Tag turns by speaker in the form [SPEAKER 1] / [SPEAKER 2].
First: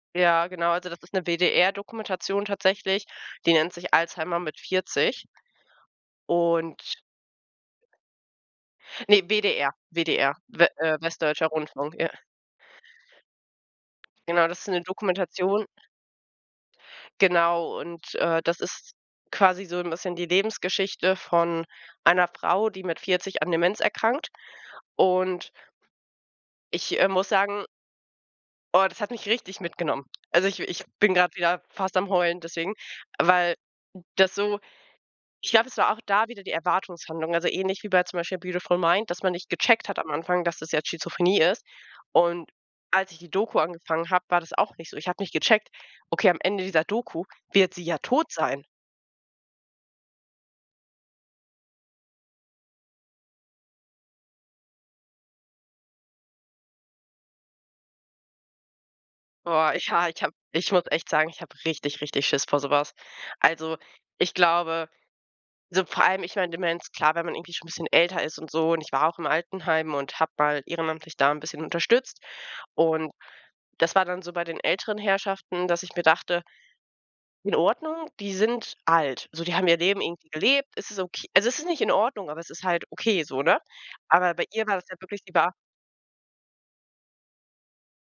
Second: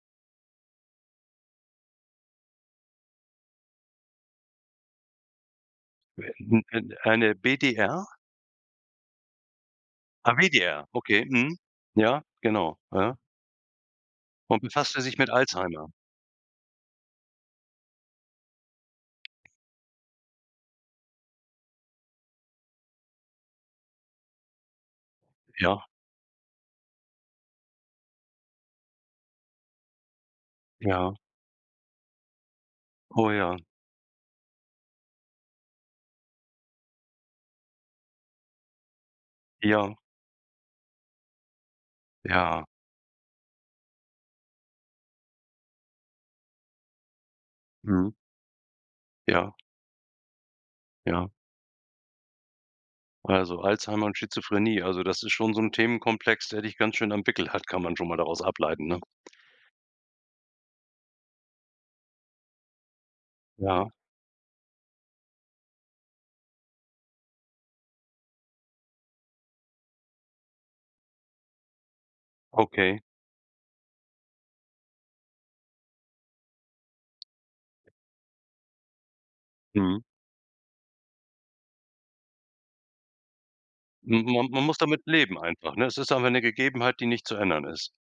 [SPEAKER 1] Ja, genau, also das ist 'ne WDR-Dokumentation tatsächlich, die nennt sich Alzheimer mit 40.
[SPEAKER 2] [unintelligible]
[SPEAKER 1] Und
[SPEAKER 2] Eine BDR?
[SPEAKER 1] Ne, WDR
[SPEAKER 2] Ah,
[SPEAKER 1] WDR, W
[SPEAKER 2] WDR,
[SPEAKER 1] Äh,
[SPEAKER 2] okay.
[SPEAKER 1] Westdeutscher
[SPEAKER 2] Mhm,
[SPEAKER 1] Rundfunk, ja.
[SPEAKER 2] ja, genau, ja.
[SPEAKER 1] Genau, das
[SPEAKER 2] Und
[SPEAKER 1] ist 'ne
[SPEAKER 2] befasst er sich mit
[SPEAKER 1] Dokumentation
[SPEAKER 2] Alzheimer?
[SPEAKER 1] Genau, und, äh, das ist quasi so 'n bisschen die Lebensgeschichte von einer Frau, die mit 40 an Demenz erkrankt. Und
[SPEAKER 2] Ja.
[SPEAKER 1] ich, äh, muss sagen oh, das hat mich richtig mitgenommen. Also, ich w ich
[SPEAKER 2] Ja.
[SPEAKER 1] bin gerade wieder fast am Heulen deswegen,
[SPEAKER 2] Oh,
[SPEAKER 1] weil
[SPEAKER 2] ja.
[SPEAKER 1] das so Ich glaube, es war auch da wieder die Erwartungshaltung, also ähnlich wie bei zum Beispiel „Beautiful Mind“, dass man nicht gecheckt
[SPEAKER 2] Ja.
[SPEAKER 1] hat am Anfang, dass das jetzt Schizophrenie ist. Und
[SPEAKER 2] Ja.
[SPEAKER 1] als ich die Doku angefangen habe, war das auch nicht so. Ich habe nicht gecheckt: „Okay, am Ende dieser Doku wird sie ja
[SPEAKER 2] Mhm.
[SPEAKER 1] tot sein.“
[SPEAKER 2] Ja. Ja. Also, Alzheimer und Schizophrenie also, das ist schon so 'n Themenkomplex, der dich ganz schön am Wickel hat, kann man schon mal daraus ableiten, ne?
[SPEAKER 1] Boah, ich ha ich habe ich muss echt sagen, ich habe richtig, richtig Schiss vor so was. Also,
[SPEAKER 2] Ja.
[SPEAKER 1] ich glaube, so vor allem, ich meine Demenz, klar, wenn man irgendwie schon 'n bisschen älter ist und so und ich war auch im Altenheim und habe mal ehrenamtlich da 'n bisschen unterstützt.
[SPEAKER 2] Okay.
[SPEAKER 1] Und das war dann so bei den älteren Herrschaften, dass ich mir dachte „In Ordnung, die sind alt. So, die haben ihr Leben
[SPEAKER 2] Mhm.
[SPEAKER 1] irgendwie gelebt, es ist ok“ also, es ist nicht in Ordnung, aber es ist halt okay so, ne?
[SPEAKER 2] M
[SPEAKER 1] Aber bei
[SPEAKER 2] und man
[SPEAKER 1] ihr war
[SPEAKER 2] muss
[SPEAKER 1] das ja
[SPEAKER 2] damit
[SPEAKER 1] wirklich, die
[SPEAKER 2] leben
[SPEAKER 1] war
[SPEAKER 2] einfach, ne? Es ist einfach 'ne Gegebenheit, die nicht zu ändern ist.